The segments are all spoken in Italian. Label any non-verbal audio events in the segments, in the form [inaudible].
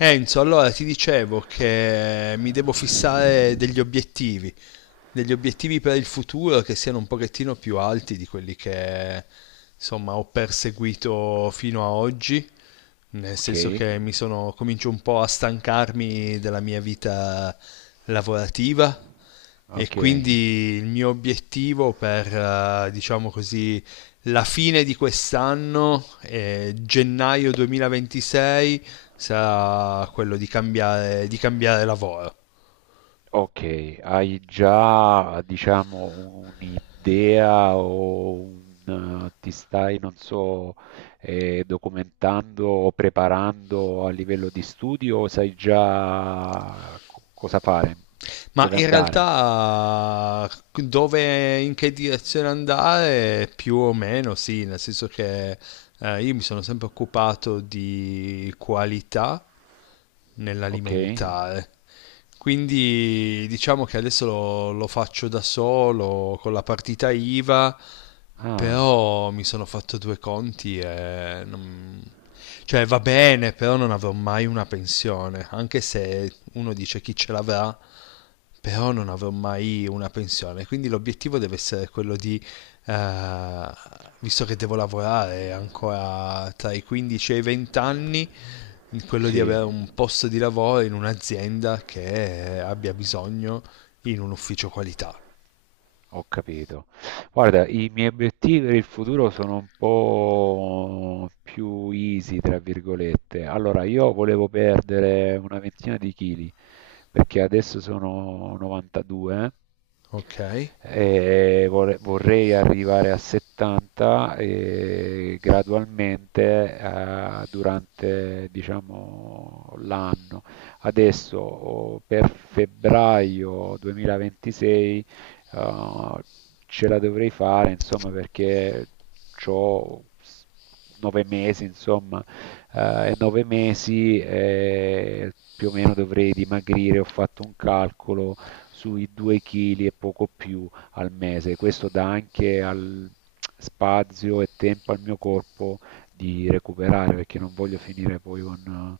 Enzo, allora ti dicevo che mi devo fissare degli obiettivi per il futuro che siano un pochettino più alti di quelli che insomma ho perseguito fino a oggi, nel senso Okay, che comincio un po' a stancarmi della mia vita lavorativa. E okay, quindi il mio obiettivo per, diciamo così, la fine di quest'anno, gennaio 2026, sarà quello di cambiare lavoro. okay. Hai già, diciamo, un'idea o un ti stai, non so, documentando o preparando a livello di studio o sai già co cosa fare, Ma dove in andare? realtà dove, in che direzione andare, più o meno sì, nel senso che io mi sono sempre occupato di qualità Okay. nell'alimentare. Quindi diciamo che adesso lo faccio da solo con la partita IVA, Ah, però mi sono fatto due conti e non. Cioè va bene, però non avrò mai una pensione, anche se uno dice chi ce l'avrà, però non mh. avrò mai una pensione, quindi l'obiettivo deve essere quello di, eh, visto che devo lavorare ancora tra i 15 e i 20 anni, quello di Sì. avere un posto di lavoro in un'azienda che abbia bisogno in un ufficio qualità, Ho capito. Guarda, i miei obiettivi per il futuro sono un po' più easy, tra virgolette. Allora, io volevo perdere una ventina di chili, perché adesso sono 92 ok? e vorrei arrivare a 70 e gradualmente, durante, diciamo, l'anno. Adesso per febbraio 2026 eh, ce la dovrei fare, insomma, perché ho 9 mesi, insomma, e 9 mesi più o meno dovrei dimagrire, ho fatto un calcolo sui 2 kg e poco più al mese. Questo dà anche al spazio e tempo al mio corpo di recuperare, perché non voglio finire poi con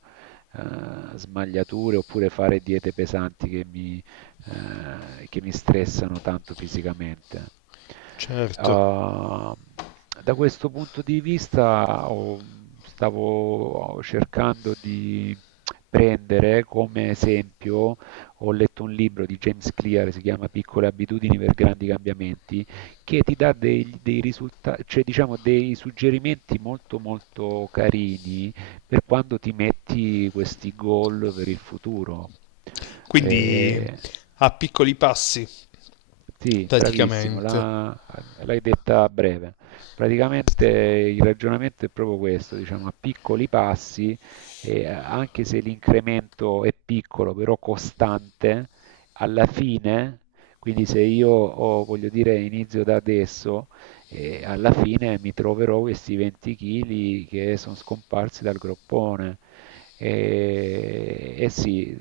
smagliature oppure fare diete pesanti che mi stressano tanto fisicamente. Certo. Uh, Da questo punto di vista stavo cercando di prendere come esempio, ho letto un libro di James Clear, si chiama Piccole abitudini per grandi cambiamenti, che ti dà dei risultati, cioè, diciamo, dei suggerimenti molto molto carini per quando ti metti questi goal per il futuro. Quindi Eh a piccoli passi, sì, bravissimo, praticamente. L'hai detta a breve. Praticamente il ragionamento è proprio questo, diciamo, a piccoli passi, anche se l'incremento è piccolo, però costante, alla fine, quindi se io voglio dire, inizio da adesso, alla fine mi troverò questi 20 kg che sono scomparsi dal groppone. E sì,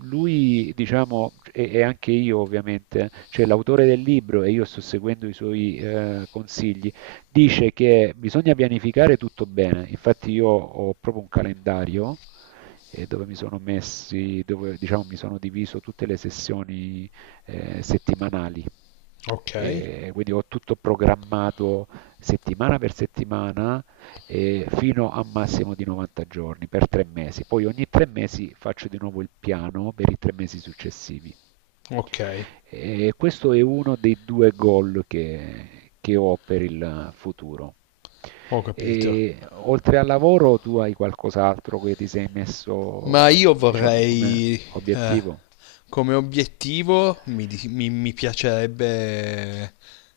lui, diciamo, e anche io, ovviamente, cioè l'autore del libro, e io sto seguendo i suoi consigli, dice che bisogna pianificare tutto bene. Infatti io ho proprio un calendario dove, diciamo, mi sono diviso tutte le sessioni settimanali. Ok, E quindi ho tutto programmato settimana per settimana, fino a un massimo di 90 giorni per 3 mesi. Poi ogni 3 mesi faccio di nuovo il piano per i 3 mesi successivi. ok, E questo è uno dei due goal che ho per il futuro. ho capito. E oltre al lavoro, tu hai qualcos'altro che ti sei Ma messo, io diciamo, come vorrei, eh, obiettivo? come obiettivo, mi piacerebbe,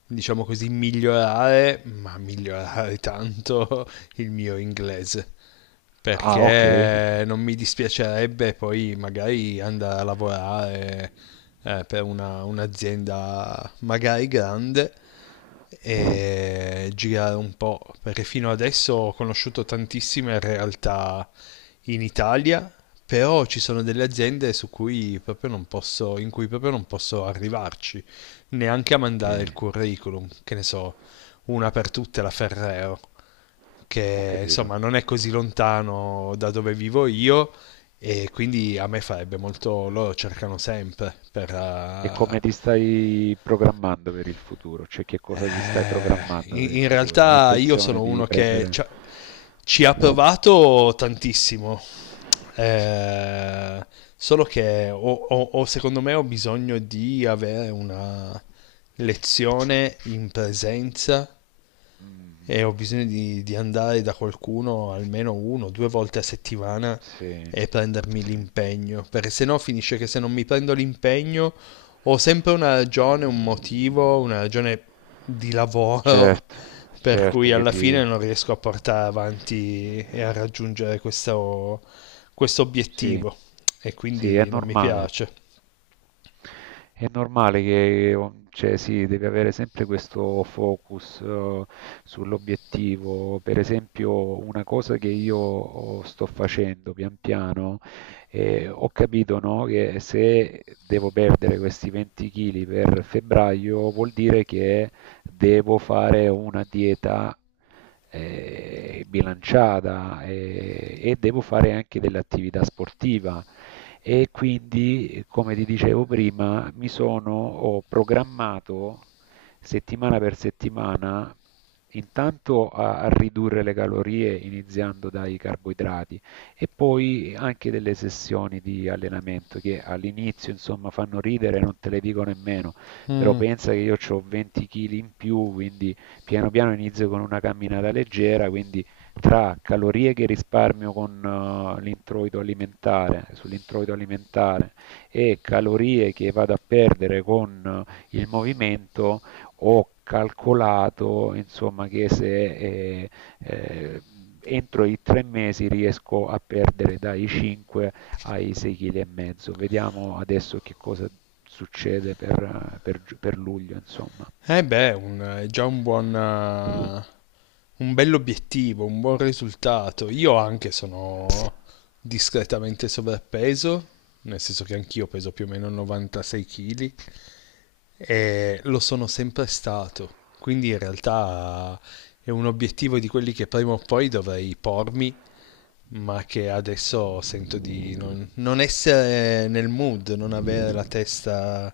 diciamo così, migliorare, ma migliorare [laughs] tanto il mio inglese, Ah, ok. perché non mi dispiacerebbe poi magari andare a lavorare per un'azienda magari grande e girare un po', perché fino adesso ho conosciuto tantissime realtà in Italia, però ci sono delle aziende su cui proprio non posso, in cui proprio non posso arrivarci, neanche a Ok, mandare il curriculum, che ne so, una per tutte la Ferrero, ho che capito. insomma non è così lontano da dove vivo io, e quindi a me farebbe molto, loro cercano sempre per, E come ti stai programmando per il futuro? Cioè, che cosa ti stai programmando per in, il in futuro? Hai realtà io intenzione sono di uno che ci prendere... ha, ci ha provato tantissimo. Eh, Solo che secondo me ho bisogno di avere una lezione in presenza, Mm, e ho bisogno di andare da qualcuno almeno uno o due volte a settimana sì, e prendermi sì. l'impegno, perché se no finisce che se non mi prendo l'impegno ho sempre una ragione, un motivo, una ragione di lavoro Certo, [laughs] per certo cui che alla fine ti... non riesco a portare avanti e a raggiungere questo Sì, obiettivo, e sì, è quindi non mi normale. piace. È normale che, cioè, sì, devi avere sempre questo focus, sull'obiettivo. Per esempio, una cosa che io sto facendo pian piano, ho capito, no, che se devo perdere questi 20 kg per febbraio, vuol dire che devo fare una dieta bilanciata e devo fare anche dell'attività sportiva, e quindi, come ti dicevo prima, ho programmato settimana per settimana, intanto a ridurre le calorie iniziando dai carboidrati, e poi anche delle sessioni di allenamento che all'inizio, insomma, fanno ridere, non te le dico nemmeno, però pensa che io ho 20 kg in più, quindi piano piano inizio con una camminata leggera, quindi tra calorie che risparmio con l'introito alimentare, sull'introito alimentare, e calorie che vado a perdere con il movimento, ho calcolato, insomma, che se eh, entro i 3 mesi riesco a perdere dai 5 ai 6,5 kg. Vediamo adesso che cosa succede per luglio, insomma. E beh, è già un buon, un bell'obiettivo, un buon risultato. Io anche sono discretamente sovrappeso, nel senso che anch'io peso più o meno 96 kg e lo sono sempre stato. Quindi in realtà è un obiettivo di quelli che prima o poi dovrei pormi, ma che adesso sento di non essere nel mood, non avere la testa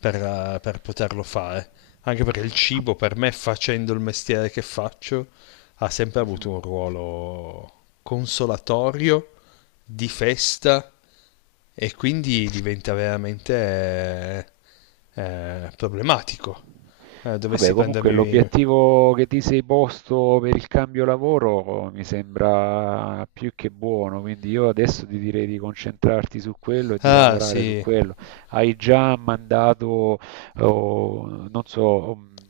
per poterlo fare. Anche perché il Ma- cibo per me, facendo il mestiere che faccio, ha sempre avuto Mhm. un ruolo consolatorio, di festa, e quindi diventa veramente problematico. Eh, Vabbè, dovessi comunque prendermi... l'obiettivo che ti sei posto per il cambio lavoro mi sembra più che buono, quindi io adesso ti direi di concentrarti su quello e di Ah, lavorare su sì, quello. Hai già mandato, oh, non so,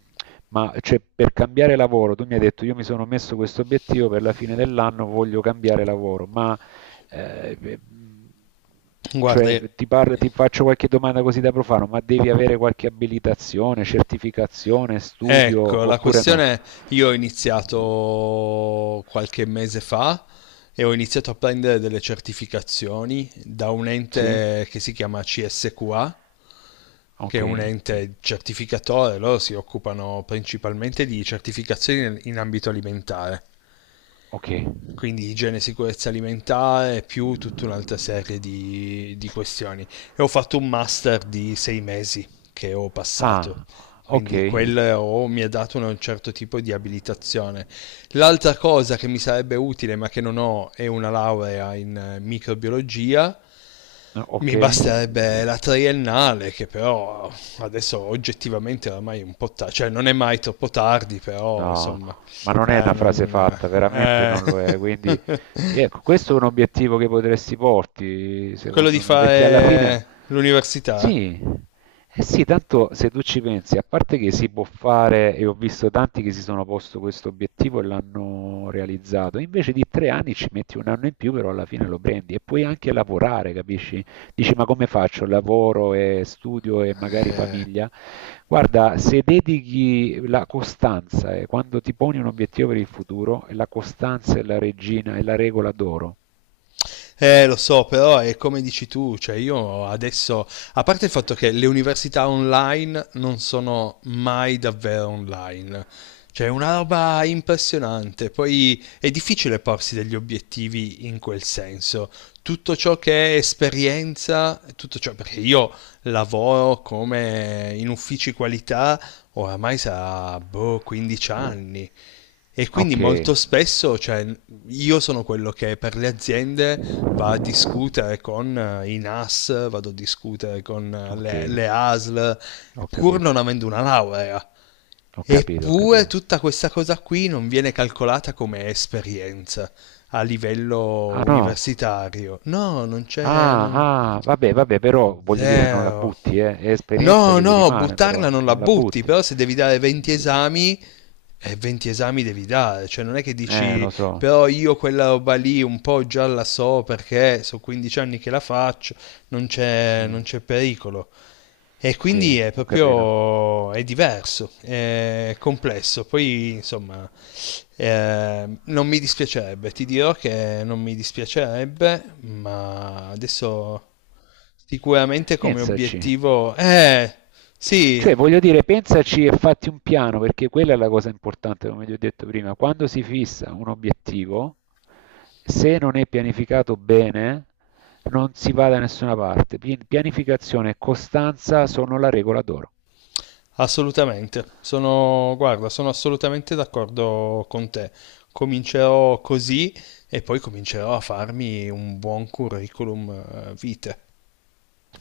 ma, cioè, per cambiare lavoro, tu mi hai detto: io mi sono messo questo obiettivo per la fine dell'anno, voglio cambiare lavoro, ma... Eh, eh, cioè, guarda. ti faccio qualche domanda così, da profano, ma devi avere qualche abilitazione, certificazione, studio Ecco, la oppure no? questione è, io ho iniziato qualche mese fa e ho iniziato a prendere delle certificazioni da un Sì? ente che si chiama CSQA, che Ok. è un ente certificatore, loro si occupano principalmente di certificazioni in ambito alimentare, Ok. quindi igiene e sicurezza alimentare, più tutta un'altra serie di questioni. E ho fatto un master di 6 mesi che ho passato, Ah, ok. quindi quello oh, mi ha dato un certo tipo di abilitazione. L'altra cosa che mi sarebbe utile, ma che non ho, è una laurea in microbiologia. No, ok. Mi basterebbe la triennale, che però adesso oggettivamente oramai è un po' tardi, cioè non è mai troppo tardi, però No, insomma ma non è una frase non... fatta, veramente eh. non lo è. [laughs] Quindi, ecco, questo è un obiettivo che potresti porti, Quello di secondo me, perché alla fine, fare l'università? sì, eh sì, tanto se tu ci pensi, a parte che si può fare, e ho visto tanti che si sono posto questo obiettivo e l'hanno realizzato, invece di 3 anni ci metti un anno in più, però alla fine lo prendi e puoi anche lavorare, capisci? Dici, ma come faccio? Lavoro e studio e magari Eh, famiglia? Guarda, se dedichi la costanza quando ti poni un obiettivo per il futuro, la costanza è la regina, è la regola d'oro. Lo so, però è come dici tu, cioè io adesso, a parte il fatto che le università online non sono mai davvero online, cioè è una roba impressionante, poi è difficile porsi degli obiettivi in quel senso. Tutto ciò che è esperienza, tutto ciò, perché io lavoro come in uffici qualità oramai sarà boh, 15 anni, e quindi Ok, molto spesso, cioè, io sono quello che per le aziende va a discutere con i NAS, vado a discutere con ok, le ASL, ho pur non capito, avendo una laurea. ho capito, ho Eppure capito. tutta questa cosa qui non viene calcolata come esperienza a livello Ah no, universitario. No, non c'è. ah, ah, vabbè, vabbè, però voglio dire, non la Zero. butti, eh. È esperienza No, che ti no, rimane, buttarla però non la non la butti, butti. però se devi dare 20 esami e 20 esami devi dare, cioè non è che dici Lo so, però io quella roba lì un po' già la so perché sono 15 anni che la faccio, non c'è, sì. non c'è pericolo. E quindi Sì, è ho capito. proprio è diverso, è complesso. Poi insomma, non mi dispiacerebbe, ti dirò che non mi dispiacerebbe, ma adesso sicuramente come Pensaci, obiettivo. Sì, cioè voglio dire, pensaci e fatti un piano, perché quella è la cosa importante, come ti ho detto prima, quando si fissa un obiettivo, se non è pianificato bene, non si va da nessuna parte. Pianificazione e costanza sono la regola d'oro. assolutamente, sono, guarda, sono assolutamente d'accordo con te. Comincerò così e poi comincerò a farmi un buon curriculum vitae.